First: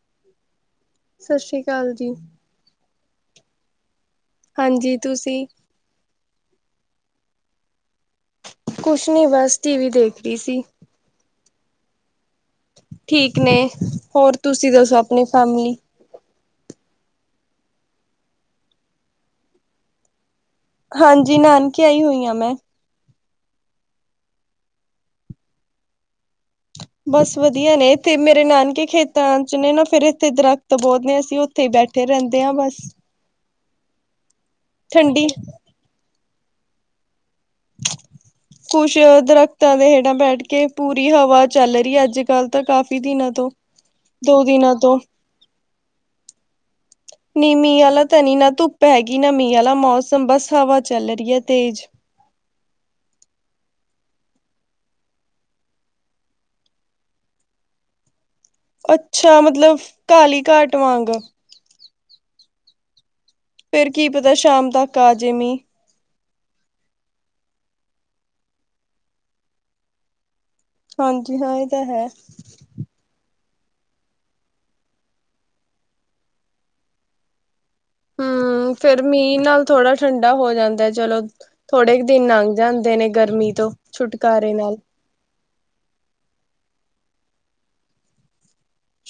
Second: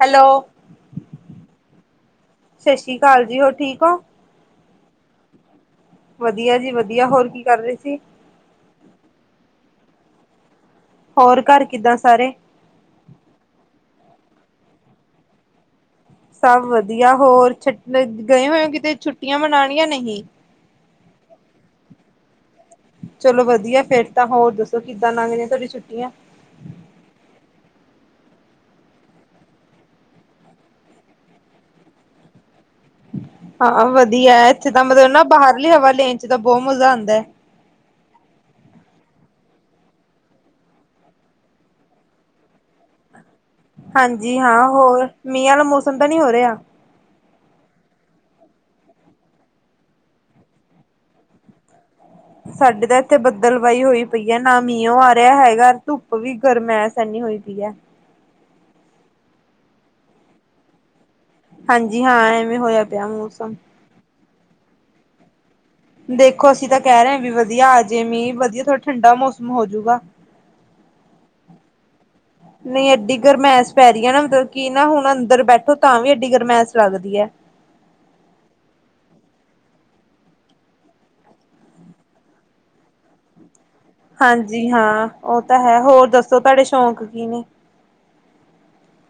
Hello ਚੱਲ ਜੀ ਸਤਿ ਸ਼੍ਰੀ ਅਕਾਲ ਜੀ ਹੋਰ ਠੀਕ ਹੋ ਹਾਂਜੀ ਤੁਸੀਂ ਵਧੀਆ ਜੀ ਵਧੀਆ ਹੋਰ ਕੀ ਕਰ ਰਹੇ ਸੀ ਕੁਛ ਨੀ ਬਸ ਟੀ ਵੀ ਦੇਖ ਰਹੀ ਸੀ। ਹੋਰ ਘਰ ਕਿੱਦਾਂ ਸਾਰੇ? ਠੀਕ ਨੇ ਹੋਰ ਤੁਸੀਂ ਦੱਸੋ ਆਪਣੀ ਫੈਮਲੀ? ਸਭ ਵਧੀਆ, ਹੋਰ ਗਏ ਹੋਏ ਕਿਤੇ ਛੁੱਟੀਆਂ ਮਨਾਉਣੀਆਂ ਨਹੀਂ? ਹਾਂਜੀ, ਨਾਨਕੇ ਆਈ ਹੋਈ ਆ ਮੈਂ। ਚਲੋ ਵਧੀਆ ਫੇਰ ਤਾਂ ਹੋਰ ਦੱਸੋ ਕਿੱਦਾਂ ਲੰਘਦੀਆਂ ਤੁਹਾਡੀ ਛੁੱਟੀਆਂ? ਬਸ ਵਧੀਆ ਨੇ ਇੱਥੇ ਮੇਰੇ ਨਾਨਕੇ ਖੇਤਾਂ ਚ ਨੇ ਨਾ ਫੇਰ ਇੱਥੇ ਦਰਖ਼ਤ ਬਹੁਤ ਨੇ ਅਸੀਂ ਉੱਥੇ ਹੀ ਬੈਠੇ। ਰਹਿੰਦੇ ਆ ਬਸ। ਹਾਂ ਵਧੀਆ, ਇੱਥੇ ਤਾਂ ਮਤਲਬ ਨਾ ਠੰਡੀ ਬਾਹਰਲੀ ਹਵਾ ਲੈਣ ਚ ਤਾਂ ਬਹੁਤ ਮਜ਼ਾ ਆਉਂਦਾ ਹੈ। [inaudible] ਕੁਛ ਦਰਖਤਾਂ ਦੇ ਹੇਠਾਂ ਬੈਠ ਕੇ ਪੂਰੀ ਹਵਾ ਚੱਲ ਰਹੀ ਹੈ ਅੱਜ ਕੱਲ੍ਹ ਤਾਂ ਕਾਫ਼ੀ ਦਿਨਾਂ ਤੋਂ। ਹਾਂਜੀ, ਦੋ ਹਾਂ ਦਿਨਾਂ ਤੋਂ ਹੋਰ ਮੀਹ ਵਾਲਾ ਮੌਸਮ ਤਾਂ ਨਹੀਂ ਹੋ ਰਿਹਾ? ਨੀ ਮੀਂਹ ਆਲਾ ਤੇ ਨਹੀਂ ਨਾ ਧੁੱਪ ਹੈਗੀ ਨਾ ਮੀਂਹ ਆਲਾ ਮੌਸਮ ਬਸ ਹਵਾ ਚੱਲ ਰਹੀ ਹੈ ਤੇਜ਼। ਸਾਡੇ ਤਾਂ ਇੱਥੇ ਬੱਦਲਵਾਈ ਹੋਈ ਪਈ ਹੈ ਨਾ ਮੀਹਓ ਆ ਰਿਹਾ ਹੈਗਾ ਧੁੱਪ ਵੀ ਗਰਮੈਸ਼ ਐਨੀ ਹੋਈ ਪਈ। ਦੀ ਹੈ। ਅੱਛਾ ਮਤਲਬ ਕਾਲੀ ਘਾਟ ਵਾਂਗ। ਹਾਂਜੀ ਹਾਂ, ਐਵੇਂ ਹੋਇਆ ਪਿਆ ਮੂੰਸ। ਫੇਰ ਕੀ ਪਤਾ ਸ਼ਾਮ ਤੱਕ ਆਜੇ ਮੀਂਹ। ਦੇਖੋ ਅਸੀਂ ਤਾਂ ਕਹਿ ਰਹੇ ਹ ਵੀ ਵਧੀਆ ਆ ਜੇ ਮੀਂਹ ਵਧੀਆ ਥੋੜਾ ਠੰਢਾ ਮੌਸਮ ਹੋਜੂਗਾ। ਹਾਂਜੀ ਹਾਂ ਇਹ ਤਾਂ ਹੈ ਨਹੀਂ ਐਡੀ ਗਰਮੈਂਸ਼। ਪੈਰੀਆਂ ਨਾ ਮਤਲਬ ਕਿ ਨਾ ਹੁਣ ਅੰਦਰ ਬੈਠੋ ਤਾਂ ਵੀ ਐਡੀ ਗਰਮੈਸ ਲੱਗਦੀ ਹੈ। ਹਮ ਫੇਰ ਮੀਂਹ ਨਾਲ ਥੋੜਾ ਠੰਡਾ ਹੋ ਜਾਂਦਾ ਚਲੋ ਥੋੜੇ ਕੁ ਦਿਨ ਲੰਘ ਜਾਂਦੇ ਨੇ ਗਰਮੀ ਤੋਂ। ਛੁਟਕਾਰੇ ਹਾਂਜੀ ਨਾਲ ਹਾਂ, ਉਹ ਤਾਂ ਹੈ, ਹੋਰ ਦੱਸੋ ਤੁਹਾਡੇ ਸ਼ੌਕ ਕੀ ਨੇ?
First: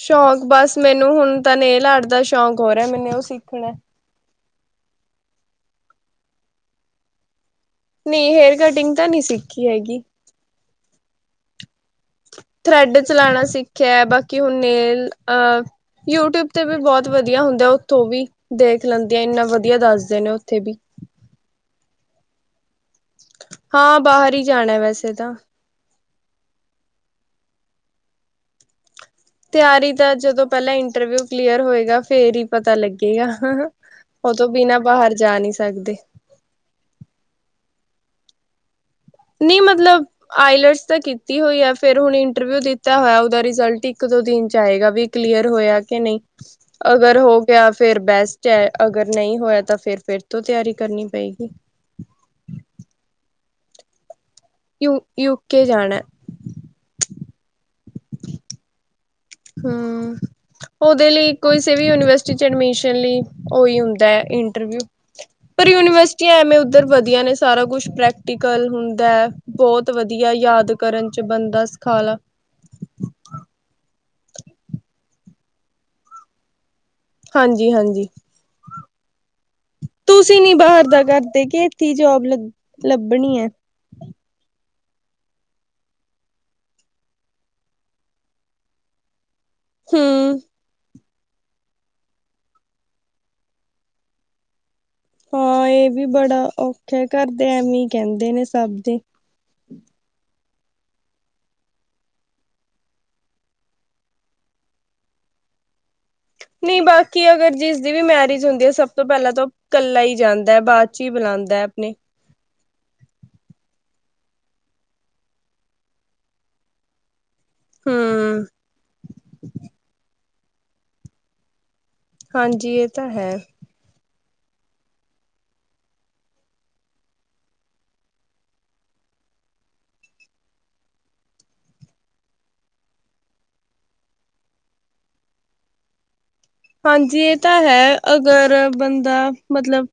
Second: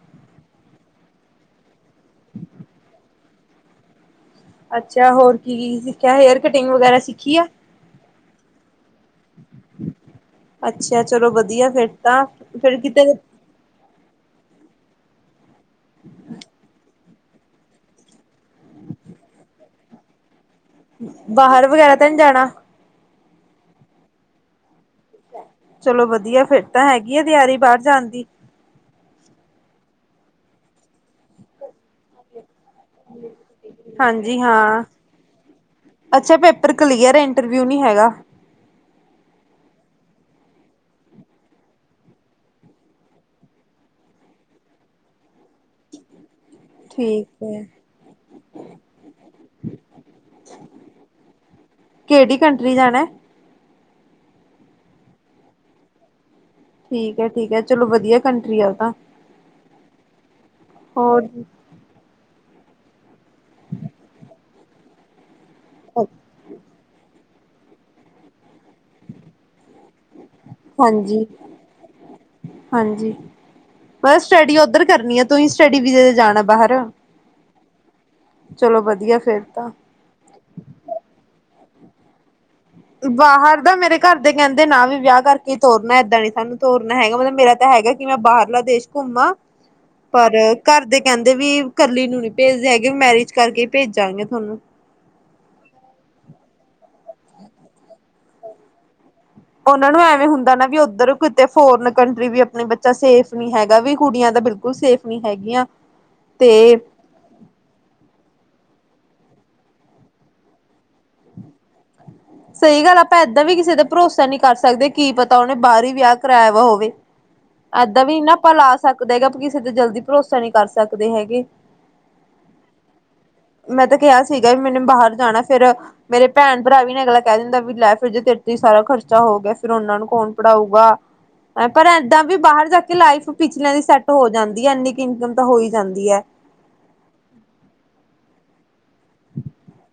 ਸ਼ੌਕ ਬਸ ਮੈਨੂੰ ਹੁਣ ਤਾਂ ਨੇਲ ਦਾ ਆਰਟ ਦਾ ਸ਼ੌਕ ਹੋ ਰਿਹਾ ਹੈ ਮੈਨੂੰ ਉਹ ਸਿੱਖਣਾ। ਅੱਛਾ ਹੋਰ ਕੀ ਕੀ ਸਿੱਖਿਆ ਹੇਅਰ ਕਟਿੰਗ ਵਗੈਰਾ ਸਿੱਖੀ ਆ? ਨਹੀਂ ਹੇਅਰ ਕਟਿੰਗ ਤਾਂ ਨਹੀਂ ਸਿੱਖੀ ਹੈਗੀ ਅੱਛਾ ਚਲੋ ਵਧੀਆ ਫੇਰ। ਥਰੈਡ ਚਲਾਣਾ ਸਿੱਖਿਆ ਬਾਕੀ ਹੁਣ ਨੇਲ ਅ। ਯੂ ਟਿਊਬ ਤੇ ਵੀ ਬਹੁਤ ਵਧੀਆ ਹੁੰਦਾ ਉੱਥੋਂ ਉਹ ਵੀ ਦੇਖ ਲੈਂਦੀ ਆ ਇੰਨਾ ਵਧੀਆ ਦੱਸਦੇ ਨੇ। ਵੀ ਬਾਹਰ ਵਗੈਰਾ ਤੇ ਨਹੀਂ ਜਾਣਾ? ਹਾਂ ਬਾਹਰ ਹੀ ਜਾਣਾ ਹੈ ਵੈਸੇ ਤਾਂ। ਚਲੋ ਵਧੀਆ, ਫਿਰ ਤਾਂ ਹੈਗੀ ਆ ਤਿਆਰੀ ਬਾਹਰ ਜਾਣ ਦੀ। ਤਿਆਰੀ ਦਾ ਜਦੋਂ ਪਹਿਲਾਂ ਇੰਟਰਵਿਊ ਕਲੀਅਰ ਹੋਏਗਾ। ਫੇਰ ਹੀ ਪਤਾ ਲੱਗੇਗਾ। ਉਹ ਹਾਂਜੀ ਤੋਂ ਬਿਨਾਂ ਹਾਂ, ਬਾਹਰ ਜਾ ਨਹੀਂ ਸਕਦੇ ਅੱਛਾ ਪੇਪਰ ਕਲੀਅਰ ਇੰਟਰਵਿਊ ਨੀ ਹੈਗਾ। ਨਹੀਂ ਮਤਲਬ ਆਈਲਟਸ ਤਾਂ ਕੀਤੀ ਹੋਈ ਆ ਫਿਰ ਹੁਣ ਇੰਟਰਵਿਊ ਦਿੱਤਾ ਹੋਇਆ ਓਦਾ ਰਿਜਲਟ ਇੱਕ। ਦੋ ਦਿਨ ਚ ਆਏਗਾ ਵੀ ਕਲੀਅਰ ਹੋਇਆ ਕਿ ਨਹੀਂ। [inaudible] ਅਗਰ ਹੋ ਹੈ ਗਿਆ ਫਿਰਬੈਸਟ ਹੈ। ਅਗਰ ਨਹੀਂ ਹੋਇਆ ਤਾਂ ਫਿਰ -ਫਿਰ ਤੋਂ ਤਿਆਰੀ ਕਰਨੀ ਪਏਗੀ। ਕਿਹੜੀ ਕੰਟਰੀ ਜਾਣਾ? ਯੂ -ਯੂ ਕੇ ਜਾਣਾ। ਠੀਕ ਹੈ ਠੀਕ ਹੈ ਚਲੋ ਵਧੀਆ ਕੰਟਰੀ ਆ ਉਹ ਤਾਂ ਹਮ ਉਹਦੇ ਹੋਰ ਲਈ ਕੋਈ ਸੇ ਵੀ ਯੂਨੀਵ ਐਡਮਿਸ਼ਨ ਲਈ ਉਹੀ ਹੁੰਦਾ ਹੈ ਇੰਟਰਵਿਊ। ਪਰ ਯੂਨੀਵਰਸਿਟੀਆਂ ਐਵੇਂ ਉਧਰ ਵਧੀਆ ਨੇ ਸਾਰਾ ਕੁਛ ਪ੍ਰੈਕ। ਗੱਲ ਹੁੰਦਾ ਹੈ ਬਹੁਤ ਵਧੀਆ ਯਾਦ ਕਰਨ ਚ ਹਾਂਜੀ ਬੰਦਾ ਸਖਾਲਾ। ਹਾਂਜੀ ਬਸ ਸਟੱਡੀ ਓਧਰ ਕਰਨੀ ਆ ਤੁਸੀ ਸਟੱਡੀ ਵੀਜੇ ਤੇ ਜਾਣਾ ਬਾਹਰ। ਹਾਂਜੀ- ਹਾਂਜੀ ਚਲੋ ਵਧੀਆ ਫੇਰ ਤਾਂ ਤੁਸੀਂ ਨੀ ਬਾਹਰ ਦਾ ਕਰਦੇ ਕਿ? ਕੀ ਜੋਬ ਲੱਗੀ? ਬਾਹਰ ਦਾ ਮੇਰੇ ਘਰ ਦੇ ਕਹਿੰਦੇ। ਦੇ ਨਾ ਵੀ ਵਿਆਹ ਕਰਕੇ ਤੋਰਨਾ ਏਦਾਂ ਨੀ ਸਾਨੂੰ ਤੋਰਨਾ ਹੈਗਾ ।ਮਤਲਬ ਮੇਰਾ ਤਾਂ ਹੈਗਾ ਕਿ ਮੈਂ ਬਾਹਰਲਾ ਦੇਸ਼ ਘੁੰਮਾ। ਪਰ ਹਮ। ਘਰ ਦੇ ਕਹਿੰਦੇ ਵੀ ਇਕੱਲੀ ਨੂੰ ਨੀ ਭੇਜਦੇ ਹੈਗੇ ਮੈਰਿਜ ਕਰਕੇ ਭੇਜਾਂਗੇ ਤੁਹਾਨੂੰ ਹਾਂ ਇਹ ਵੀ ਬੜਾ ਔਖਾ ਘਰ ਦੇ ਐਵੇਂ ਕਹਿੰਦੇ ਨੇ ਸਭ ਦੇ ਉਹਨਾਂ ਨੂੰ ਐਵੇਂ ਹੁੰਦਾ ਨਾ ਵੀ ਉੱਧਰ ਕਿਤੇ ਫੋਰਨ ਕੰਟਰੀ ਵੀ ਆਪਣੇ ਬੱਚਾ ਸੇਫ ਨਹੀਂ ਹੈਗਾ ਵੀ ਕੁੜੀਆਂ ਤਾਂ ਬਿਲਕੁਲ ਸੇਫ ਨਹੀਂ ਹੈਗੀਆਂ ਤੇ ਨਹੀਂ ਬਾਕੀ ਅਗਰ ਜਿਸ ਦੀ ਵੀ ਮੈਰਿਜ ਹੁੰਦੀ ਆ ਸਬ ਤੋਂ ਪਹਿਲਾਂ ਤਾਂ ਉਹ ਕੱਲਾ ਹੀ ਜਾਂਦਾ ਹੈ ਬਾਅਦ ਚ ਹੀ ਬੁਲਾਉਂਦਾ ਹੈ ਸਹੀ ਗੱਲ ਆ ਆਪਾਂ ਇੱਦਾਂ ਵੀ ਕਿਸੇ ਦੇ ਭਰੋਸਾ ਨਹੀਂ ਕਰ ਸਕਦੇ ਕੀ ਪਤਾ ਉਹਨੇ ਬਾਹਰ ਹੀ ਵਿਆਹ ਕਰਾਇਆ ਵਾ ਹੋਵੇ ਏਦਾਂ ਵੀ ਨਾ ਹਮ ਆਪਾਂ ਲਾ ਸਕਦਾ ਹੈਗਾ ਵੀ ਕਿਸੇ ਤੇ ਜਲਦੀ ਭਰੋਸਾ ਨਹੀਂ ਕਰ ਸਕਦੇ ਹੈਗੇ ਹਾਂਜੀ ਇਹ ਤਾਂ ਹੈ ਮੈਂ ਤਾਂ ਕਿਹਾ ਸੀਗਾ ਵੀ ਮੈਨੂੰ ਬਾਹਰ ਜਾਣਾ ਫੇਿਰ ਮੇਰੇ ਭੈਣ ਭਰਾ ਵੀ ਨ ਅਗਲਾ ਕਹਿ ਦਿੰਦਾ ਵੀ ਲੈ ਫਿਰ ਜੇ ਤੇਰੇ ਤੇ ਸਾਰਾ ਖਰਚਾ ਹੋ ਗਿਆ ਫਿਰ ਉਹਨਾਂ ਨੂੰ ਕੌਣ ਪੜ੍ਹਾਊਗਾ ਪਰ ਏਦਾਂ ਵੀ ਬਾਹਰ ਜਾਕੇ ਲਾਈਫ ਪਿਛਲਿਆਂ ਦੀ ਸੈਟ ਹੋ ਜਾਂਦੀ ਹੈ ਇੰਨੀ ਇਨਕਮ ਤਾ ਹੋਈ ਜਾਂਦੀ ਹੈ ਹਾਂਜੀ ਇਹ ਤਾਂ ਹੈ ਅਗਰ ਬੰਦਾ ਮਤਲਬ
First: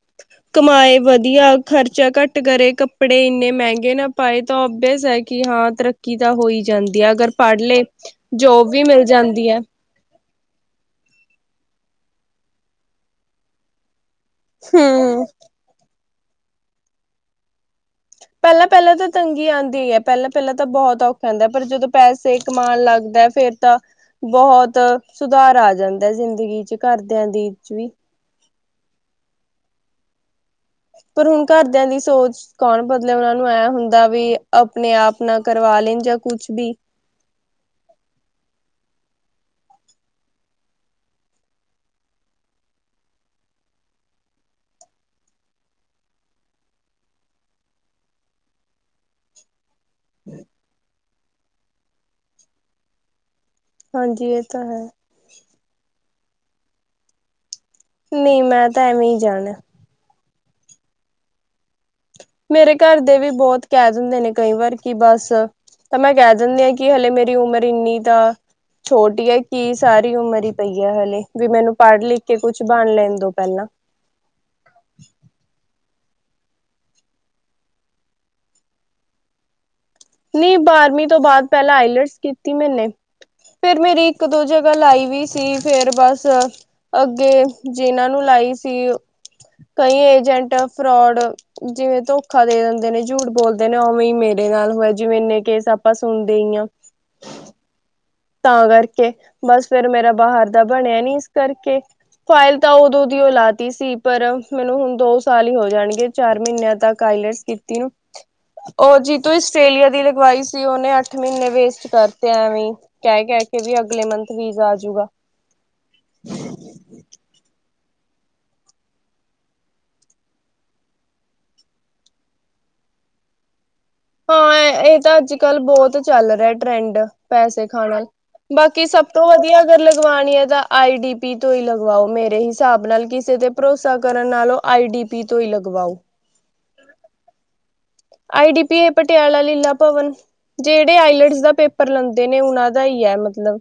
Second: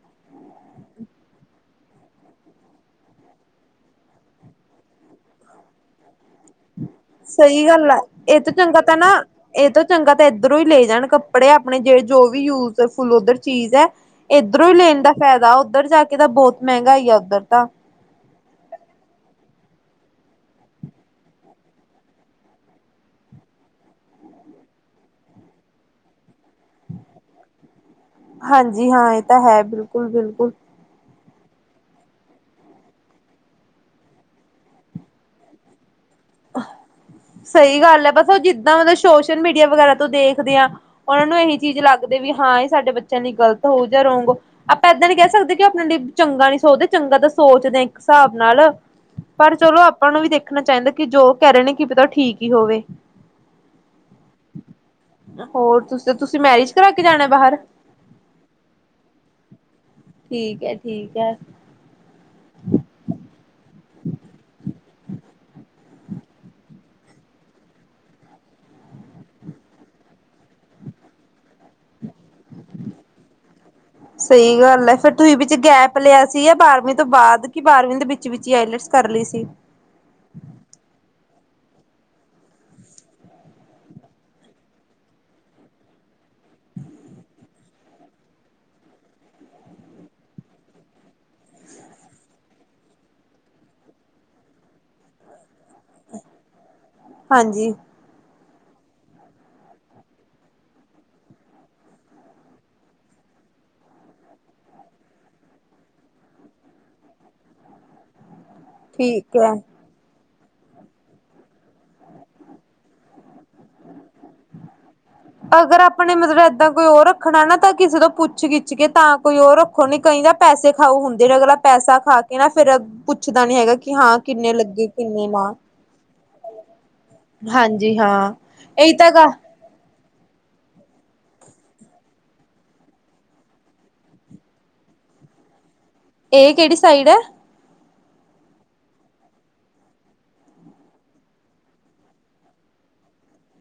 ਕਮਾਏ ਵਧੀਆ ਖਰਚਾ ਘੱਟ ਕਰੇ ਕੱਪੜੇ ਇੰਨੇ ਮਹਿੰਗੇ ਗੇ ਨਾ ਪਾਏ ਤਾਂ ਬੇਅਸ ਹੈ ਕਿ ਹਾਂ ਤਰੱਕੀ ਤਾਂ ਹੋਈ ਜਾਂਦੀ ਹੈ ਅਗਰ ਪੜ੍ਹ ਸਹੀ ਲਏ ਗੱਲ ਆ ਇਹ ਤੋਂ ਜੋਬ ਚੰਗਾ ਵੀ ਤਾਂ ਮਿਲ ਨਾ ਜਾਂਦੀ ਹੈ ਇਹ ਤੋਂ ਚੰਗਾ ਇੱਧਰੋਂ ਹੀ ਲੈ ਜਾਣ ਕੱਪੜੇ ਆਪਣੇ ਜਿਵੇਂ ਜੋ ਵੀ ਯੂਜ ਫੁਲ ਉਧਰ ਚੀਜ਼ ਹੈ ਇੱਧਰੋਂ ਹੀ ਲੈਣ ਦਾ ਹਮ ਫਾਇਦਾ ਉੱਧਰ ਜਾ ਕੇ ਤਾਂ ਬਹੁਤ ਮਹਿੰਗਾ ਆ ਉੱਧਰ ਤਾਂ। ਪਹਿਲਾਂ ਪਹਿਲਾਂ ਤਾਂ ਤੰਗੀ ਆਉਂਦੀ ਪਹਿਲਾਂ ਪਹਿਲਾਂ ਤਾਂ ਬਹੁਤ ਔਖਾ ਹੁੰਦਾ ਪਰ ਜਦੋਂ ਪੈਸੇ ਕਮਾਉਣ ਲੱਗ। ਫੇਰ ਤਾਂ ਬਹੁਤ ਸੁਧਾਰ ਆ ਜਾਂਦਾ ਜ਼ਿੰਦਗੀ ਚ ਘਰਦੀਆ ਦੇ ਵੀ। ਹਾਂਜੀ ਹਾਂ, ਇਹ ਤਾਂ ਹੈ, ਬਿਲਕੁਲ ਬਿਲਕੁਲ। ਪਰ ਹੁਣ ਘਰਦਿਆਂ ਦੀ ਸੋਚ ਕੌਣ ਬਦਲਿਆ ਉਹਨਾਂ ਨੂੰ ਐ ਹੁੰਦਾ ਵੀ ਆਪਣੇ ਆਪ ਨਾ ਕਰਵਾ ਲੈਣ ਜਾਂ। ਕੁਛ ਵੀ ਸਹੀ ਗੱਲ ਹੈ ਬਸ ਉਹ ਜਿੱਦਾਂ ਮਤਲਬ। ਸੋਸ਼ਲ ਮੀਡੀਆ ਵਗੈਰਾ ਤੋਂ ਦੇਖਦੇ ਆਾਂ ਉਹਨਾਂ ਨੂੰ ਇਹੀ ਚੀਜ਼ ਲੱਗਦੇ ਵੀ ਹਾਂ ਇਹ ਸਾਡੇ ਬੱਚਿਆਂ ਨ ਗ਼ਲਤ ਹੋਊ ਜਾ। ੋ ਆਪਾਂ ਏਦਾਂ ਨੀ ਕਹਿ ਸਕਦੇ ਕਿ ਆਪਣੇ ਲਈ ਚੰਗਾ ਨੀ ਸੋਚਦੇ ਚੰਗਾ ਤਾਂ ਸੋਚਦੇ ਇੱਕ ਹਿਸਾਬ ਨਾਲ। ਪਰ ਚਲੋ ਆਪਾਂ ਨੂੰ ਵੀ ਦੇਖਣਾ ਚਾਹੀਦਾ ਕਿ ਜੋ ਕਹਿ ਰਹੇ ਨੇ ਕਿ ਪਤਾ ਠੀਕ ਹੀ ਹੋਵੇ ਹਾਂਜੀ ਇਹ ਤਾਂ ਹੈ। ਤੇ ਤੁਸੀਂ ਮੈਰਿਜ ਕਰਾ ਕੇ ਜਾਣਾ ਬਾਹਰ। ਨਹੀਂ ਮੈਂ ਤਾਂ ਐਵੇਂ ਹੀ ਜਾਣਾ ਠੀਕ ਹੈ ਠੀਕ ਹੈ। ਮੇਰੇ ਘਰ ਦੇ ਵੀ ਬਹੁਤ ਕਹਿ ਦਿੰਦੇ ਨੇ ਕਈ ਵਾਰ ਕਿ ਬਸ। ਤਾਂ ਮੈਂ ਕਹਿ ਦਿੰਦੀ ਹਾਂ ਕਿ ਹਲੇ ਮੇਰੀ ਉਮਰ ਇੰਨੀ ਤ। ਛੋਟੀ ਹੈ ਕੀ ਸਾਰੀ ਉਮਰ ਹੀ ਪਈ ਹੈ ਹਲੇ। ਵੀ ਮੈਨੂੰ ਪੜ੍ਹ ਲਿਖ ਕੇ ਕੁਛ ਬਣ ਲੈਣ ਦੋ ਪਹਿਲਾਂ। ਧਾਰ ਲਿਆ ਸੀ ਬਾਰਵੀਂ ਤੋਂ ਬਾਅਦ ਕਿ ਬਾਰਵੀਂ ਦੇ ਵਿੱਚ ਵਿੱਚ ਹੀ ਆਈਲੈਟਸ ਕਰ ਲਈ ਸੀ ਨਹੀਂ ਬਾਰਵੀਂ ਤੋਂ ਬਾਅਦ ਪਹਿਲਾਂ ਆਈਲਟਸ ਕੀਤੀ ਮੈਨੇ। ਫੇਰ ਮੇਰੀ ਇੱਕ ਦੋ ਜਗ੍ਹਾ ਲਾਈ ਵੀ ਸੀ ਫੇਰ ਬਸ ਅੱਗੇ ਜਿਨਾਂ ਨੂੰ ਲ। ਆਈ ਸੀ। ਕਈ ਏਜੰਟ ਫਰੋਡ ਜਿਵੇਂ ਧੋਖਾ ਦੇ ਦਿੰਦੇ ਨੇ ਝੂਠ ਬੋਲਦੇ ਨੇ ਉਵੇਂ ਮੇ। ਸਾਡੇ ਨਾਲ ਹੋਇਆ ਜਿਵੇਂ ਇੰਨੇ ਕੇਸ ਆਪਾਂ ਸੁਣਦੇ ਹੀ ਆਾਂ। ਹਾਂਜੀ। ਤਾਂ ਕਰਕੇ ਬਸ ਫੇਰ ਮੇਰਾ ਬਾਹਰ ਦਾ ਬਣਿਆ ਨੀ ਇਸ ਕਰਕੇ। ਫਾਈਲ ਤਾਂ ਉਦੋਂ ਦੀਓ ਲਾ ਤ ਸੀ ਪਰ ਮੈਨੂੰ ਹੁਣ ਦੋ ਸਾਲ ਹੀ ਹੋ ਜਾਣਗੇ ਚਾਰ ਮਹੀਨਿਆਂ ਤੱਕ। ਆਈਲੈਟਸ ਕੀਤੀ ਨੂੰ। ਉਹ ਜੀਤੂੰ ਠੀਕ ਹੈ। ਆਸਟ੍ਰੇਲੀਆ ਦੀ ਲਗਵਾਈ ਸੀ ਉਹਹਨੇ ਅੱਠ ਮਹੀਨੇ ਵੇਸਟ ਕਰਤੇ ਐਵੇਂ। ਕਹਿ ਕਹਿ ਕੇ ਵੀ ਅਗਲੇ ਮੰਥ ਵੀਜ਼ਾ ਆਜੂਗਾ। ਅਗਰ ਆਪਣੇ ਮਤਲਬ ਏਦਾਂ ਕੋਈ ਉਹ ਰੱਖਣਾ ਨਾ। ਤਾਂ ਕਿਸੇ ਤੋਂ ਪੁੱਛ ਗਿਛ ਕੇ ਤਾਂ ਕੋਈ ਉਹ ਰੱਖੋ ਨੀ ਕਈਦਾ ਪੈਸੇ ਖਾਓ ਹੁੰਦੇ ਨੇ ਅਗਲਾ ਪੈਸਾ ਖਾ ਕੇ ਨਾ ਫਿਰ। ਫਿਰ ਪੁੱਛਦਾ ਨੀ ਹੈਗਾ। ਕਿ ਕਿੰਨੇ ਹਾਂ ਲੱਗੇ ਇਹ ਤਾਂ ਕਿੰਨੇ ਅੱਜ ਨਾ ਕੱਲ ਬਹੁਤ ਚੱਲ ਰਿਹਾ ਟਰੈਂਡ ਪੈਸੇ ਹਾਂਜੀ ਖਾਣ। ਹਾਂ। ਬਾਕੀ ਇਹੀ ਸਭ ਤਾਂ ਤੋਂ ਗ ਵਧੀਆ ਅਗਰ। ਲਗਵਾਣੀ ਦਾ ਆਈ ਡੀ ਪੀ ਤੋਂ ਹੀ ਲਗਵਾਓ ਮੇਰੇ ਹਿਸਾਬ ਨਾਲ ਕਿਸੇ ਤੇ ਭਰੋਸਾ ਕਰਨ ਨਾਲੋਂ ਆਈ ਡੀ ਟੀ ਪੀ ਤੋਂ ਹੀ ਲਗਵਾਓ ਇਹ ਕਿਹੜੀ ਸਾਈਡ ਹੈ। ਆਈ ਡੀ ਪੀ ਹੈ ਪਟਿਆਲਾ ਲੀਲਾ ਭਵਨ। ਜਿਹੜੇ ਆਈਲਟਸ ਦਾ ਪੇਪਰ ਲੈਂਦੇ ਨੇ ਉਹਨਾਂ ਦਾ ਹੀ ਹੈ ਮਤਲਬ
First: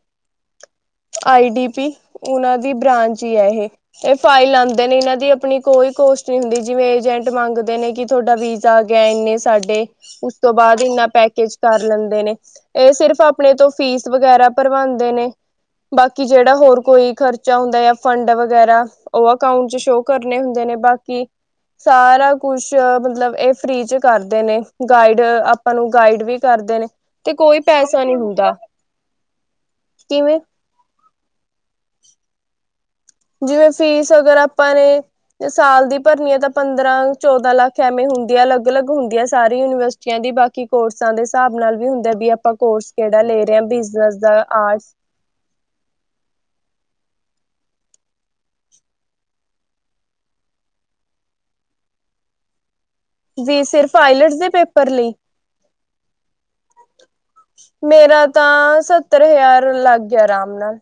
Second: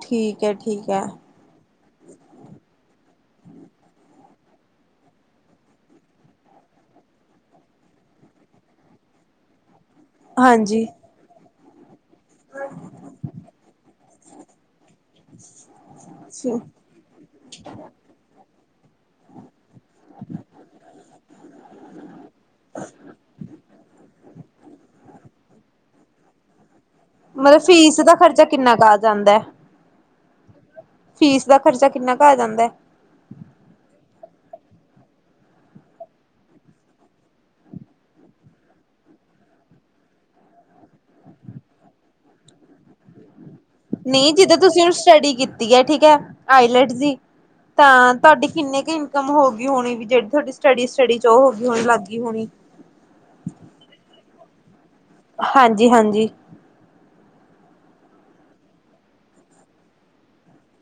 ਠੀਕ ਹੈ ਠੀਕ ਹੈ। ਆਈ ਡੀ ਪੀ ਉਹਨਾਂ ਦੀ ਬ੍ਰਾਂਚ ਹੀ ਹੈ ਇਹ ਇਹ ਫਾਈਲ ਆਉਂਦੇ ਨੇ ਇਹਨਾਂ ਦੀ ਆਪਣੀ ਕੋਈ ਕੋਸਟ ਨਹੀਂ ਹੁੰਦੀ ਜਿਵੇਂ ਏਜਟ ਮੰਗਦੇ ਨੇ ਕਿ ਤੁਹਾਡਾ ਵੀਜ਼ਾ ਆ ਗਿਆ ਇੰਨੇ ਸਾਡੇ ਉਸ ਤੋਂ ਬਾਅਦ ਇੰਨਾ ਹਾਂਜੀ। ਪੈਕੇਜ ਕਰ ਲੈਂਦੇ ਨੇ ਇਹ ਸਿਰਫ ਆਪਣੇ ਤੋਂ ਫੀਸ ਵਗੈਰਾ ਭਰਵਾਾਂਦੇ ਨੇ ਬਾਕੀ ਜਿਹੜਾ ਹੋਰ ਕੋਈ ਖਰਚਾ ਹੁੰਦਾ ਜਾਂ ਫੰਡ ਵਗੈਰਾ ਉਹ ਅਕਾਉਂਟ ਚ ਸ਼ੋਅ ਕਰਨੇ ਹੁੰਦੇ ਨੇ। ਬਾਕੀ ਸਾਰਾ ਕੁਛ ਮਤਲਬ ਇਹ। ਫ੍ਰਰੀ ਚ ਕਰਦੇ ਨੇ ਗਾਈਡ ਆਪਾਂ ਨੂੰ ਗਾਈਡ ਵੀ ਕਰਦੇ ਨੇ ਤੇ ਕੋਈ ਮਤਲਬ ਫੀਸ ਪੈਸਾ ਦਾ ਨਹੀਂ ਖ਼ਰਚਾ ਹੁੰਦਾ ਕਿੰਨਾ ਕੁ ਆ ਜਾਂਦਾ ਹੈ। ਕਿਵੇਂ ਫੀਸ ਦਾ ਖਰਚਾ ਕਿੰਨਾ ਕੁ ਆ ਜਾਂਦਾ। ਜਿਵੇਂ ਫੀਸ ਅਗਰ ਆਪਾਂ ਨੇ ਸਾਲ ਦੀ ਭਰਨੀ ਹੈ ।ਤਾਂ ਪੰਦਰਾਂ ਚੌਦਾਂ ਲੱਖ ਐਵੇਂ ਹੁੰਦੀ ਆ ਅਲੱਗ ਅਲੱਗ ਹੁੰਦੀ ਹੈ ।ਸਾਰੀ ਯੂਨੀਵਰਸਿਟੀਆਂ ਦੀ ਬਾਕੀ ਕੋਰਸਾਂ ਦੇ ਹਿਸਾਬ ਨਾਲ ਵੀ ਹੁੰਦਾ ਵੀ ਆਪਾਂ ਕੋਰਸ ਕਿਹੜਾ ਲੈ ਰਹੇ ਹਾਂ ਬਿਜਨਸ ਨਹੀਂ ਦਾ ਜਿੱਦਾਂ ਤੁਸੀਂ ਹੁਣ ਆਰਟਸ ਸਟੱਡੀ ਕੀਤੀ ਹੈ ਠੀਕ ਹੈ ਆਈਲੈਟਸ ਦੀ ਤਾਂ ਤੁਹਾਡੀ ਕਿੰਨੀ ਕੁ ਇਨਕਮ ਹੋ ਗਈ ਹੋਣੀ ਵੀ ਜਿਹੜੀ ਤੁਹਾਡੀ ਸਟੱਡੀ ਸਟਡੀ ਚ ਉਹ ਹੋ ਗਈ ਹੋਣੀ ਲੱਗ ਗਈ ਹੋਣੀ ਜੀ ਸਿਰਫ ਆਈਲਟਸ ਦੇ ਪੇਪਰ। ਲਈ ਹਾਂਜੀ ਹਾਂਜੀ। ਮੇਰਾ ਤਾਂ ਸੱਤਰ ਹਜ਼ਾਰ ਲੱਗ ਗਿਆ ਆਰਾਮ ਨਾਲ।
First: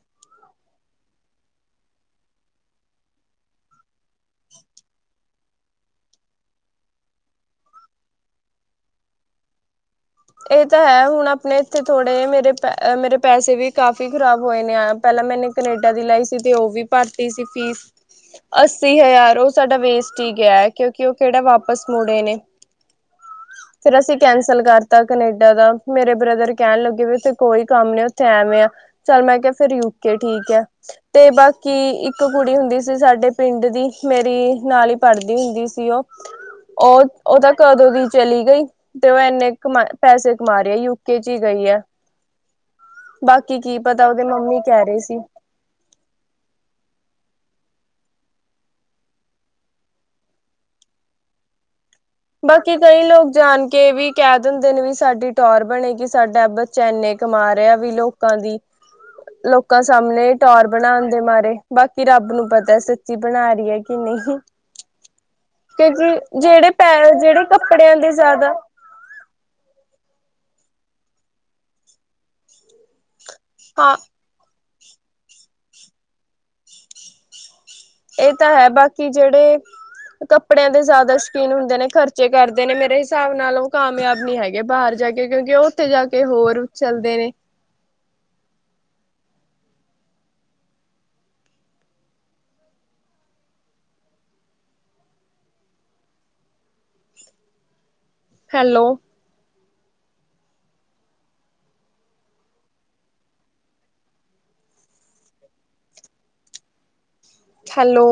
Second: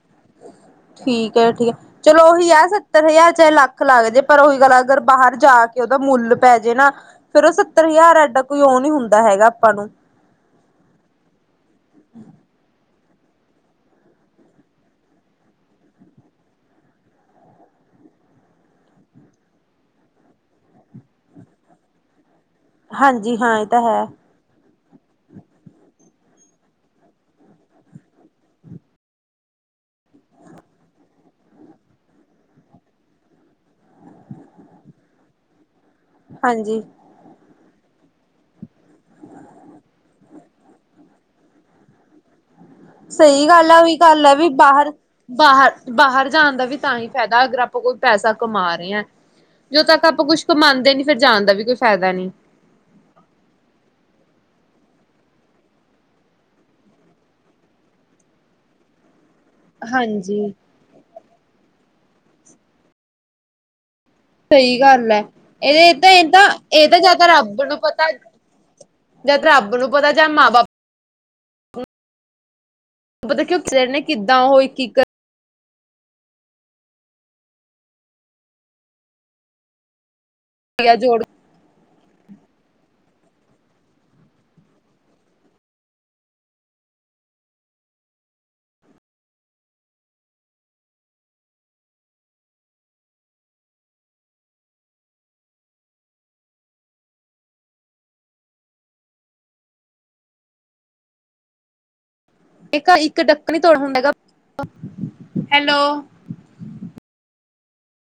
ਠੀਕ ਹੈ ਠੀਕ ਹੈ ਚਲੋ ਉਹੀ ਹੈ ਸੱਤਰ ਹਜ਼ਾਰ ਚਾਹੇ ਲੱਖ ਲੱਗ ਜੇ ਪਰ ਉਹੀ ਗੱਲ ਅਗਰ ਬਾਹਰ ਜਾ ਕੇ ਉਹਦਾ ਮੁੱਲ ਪੈ ਜੇ ਨਾ ਫੇਰ ਉਹ ਸੱਤਰ ਹਜ਼ਾਰ ਐਡਾ ਕੋਈ ਉਹ ਨੀ ਹੁੰਦਾ ਹੈਗਾ ਆਪਾਂ ਨੂੰ ਇਹ ਤਾਂ ਹੈ ਹੁਣ ਆਪਣੇ ਇੱਥੇ ਥੋੜੇ ਮੇਰੇ ਪ ਮੇਰੇ ਪੈਸੇ ਵੀ ਕਾਫ਼ੀ ਖ਼ਰਾਬ ਹੋਏ ਨੇ ਆ ਪਹਿਲਾਂ ਮੈਨੇ ਕਨੇਡਾ ਦੀ ਲਾਈ ਸੀ ਤੇ ਉਹ ਵੀ ਭਰਤੀ ਸੀ ਫੀਸ ਅੱਸੀ ਹਜ਼ਾਰ ਉਹ ਸਾਡਾ ਵੇਸਟ ਹੀ ਗਿਆ ਹੈ। ਕਿਉਂਕਿ ਉਹ ਕਿਹੜਾ ਵਾਪਸ ਮੁੜੇ ਨੇ। ਹਾਂਜੀ ਹਾਂ ਇਹ ਤਾਂ ਫਿਰ ਹੈ ਅਸੀਂ ਕੈਂਸਲ ਕਰ ਤਾਂ ਕਨੇਡਾ ਦਾ ਮੇਰੇ ਬ੍ਰਦਰ ਕਹਿਣ ਲੱਗੇ ਵੀ ਉੱਥੇ ਕੋਈ ਕੰਮ ਨ ਉੱਥੇ ਐਵੇਂ ਆ ਚੱਲ ਮੈਂ ਕਿਹਾ ਫਿਰੂ ਓ ਠੀਕ ਹੈ ਤੇ ਬਾਕੀ ਇੱਕ ਕੁੜੀ ਹੁੰਦੀ ਸੀ। ਸਾਡੇ ਪਿੰਡ ਦੀ ਮੇਰੀ ਨਾਲ ਪੜ੍ਹਦੀ ਹੁੰਦੀ ਸੀ। ਉਹ ਹਾਂਜੀ। ਉਹ ਉਹ ਤਾਂ ਕਦੋਂ ਦੀ ਚਲੀ ਗਈ ਤੇ ਉਹ ਇੰਨੇ ਮਾਰਿਆ ਯੂਕੇ ਚ ਹੀ ਗਈ ਹੈ। ਸਹੀ ਬਾਕੀ ਗੱਲ ਆ ਕੀ ਉਹੀ ਪਤਾ ਉਹਦੇ ਗੱਲ ਹੈ। ਵੀ ਮੰਮੀ ਕਹਿ ਬਾਹਰ ਰਹੇ ਸੀ ਬਾਹਰ ਬਾਹਰ ਜਾਣ ਦਾ ਵੀ ਤਾਂ ਹੀ ਫਾਇਦਾ ਅਗਰ ਆਪਾਂ ਆਪ ਕੋਈ ਪੈਸਾ ਕਮਾ ਰਹੇ ਹਾਂ ਜਦੋਂ ਤੱਕ ਆਪਾਂ ਕੁੱਛ ਕਮਾਉਂਦੇ ਨੀ ਫਿਰ ਜਾਣਦਾ ਵੀ ਕੁਛ ਬਾਕੀ ਕਈ ਲੋਕ ਜਾਣ ਕੇ ਵੀ ਕਹਿ ਦਿੰਦੇ ਨੇ ਵੀ। ਸਾਡੀ ਟੋਰ ਬਣੇਗੀ ਸਾਡਾ ਬੱਚਾ ਇੰਨੇ ਕਮਾ ਰਿਹਾ ਵੀ ਲੋਕਾਂ ਦੀ ਲੋਕਾਂ ਸਾਹਮਣੇ ਹਾਂਜੀ ਟਰ ਬਣਾਉਣ ਦੇ ਮਾਰੇ ਬਾਕੀ ਰੱਬ ਨੂੰ ਪਤਾ ਸੱਚੀ ਬਣਾ ਰਹੀ ਹੈ। ਕਿ ਨਹੀਂ ਸਹੀ ਗੱਲ ਹੈ ਇਹਦੇ ਤਾਂ ਕਿਉਂਕਿ ਇਹਦਾ ਜਿਹੜੇ ਇਹ ਪੈ ਜਾ ਤਾਂ ਜਿਹੜੇ ਰੱਬ ਨੂੰ ਕੱਪੜਿਆਂ ਪਤਾ ਦੇ ਜ਼ਿਆਦਾ ਜਾਂ ਤਾਂ ਰੱਬ ਨੂੰ ਪਤਾ ਜਾਂ ਮਾਂ ਬਾਪ ਨੂੰ ਪਤਾ ਕਿਉਂ ਹਾਂ ਨੇ ਕਿੱਦਾਂ ਹੋਏ ਇਕ ਇਕ ਇਹ ਤਾਂ ਹੈ ਬਾਕੀ ਜਿਹੜੇ ਕੱਪੜਿਆਂ ਦੇ ਰੁਪਇਆ ਜ਼ਿਆਦਾ ਜੋੜ ਸ਼ੌਕੀਨ ਹੁੰਦੇ ਨੇ ਖਰਚੇ ਕਰਦੇ ਨੇ ਮੇਰੇ ਹਿਸਾਬ ਨਾਲ ਉਹ ਕਾਮਯਾਬ ਨੀ ਹੈਗੇ ਬਾਹਰ ਜਾ ਕੇ ਕਿਉਂਕਿ ਉਹ ਉੱਥੇ ਜਾ ਕੇ ਹੋਰ ਚੱਲਦੇ ਨੇ [inaudible] ਹੈਲੋ। ਇੱਕ ਇੱਕ ਡੱਕ ਨੀ ਤੋੜ ਹੁੰਦਾ ਹੈਗਾ ਹੈਲੋ ਹੈਲੋ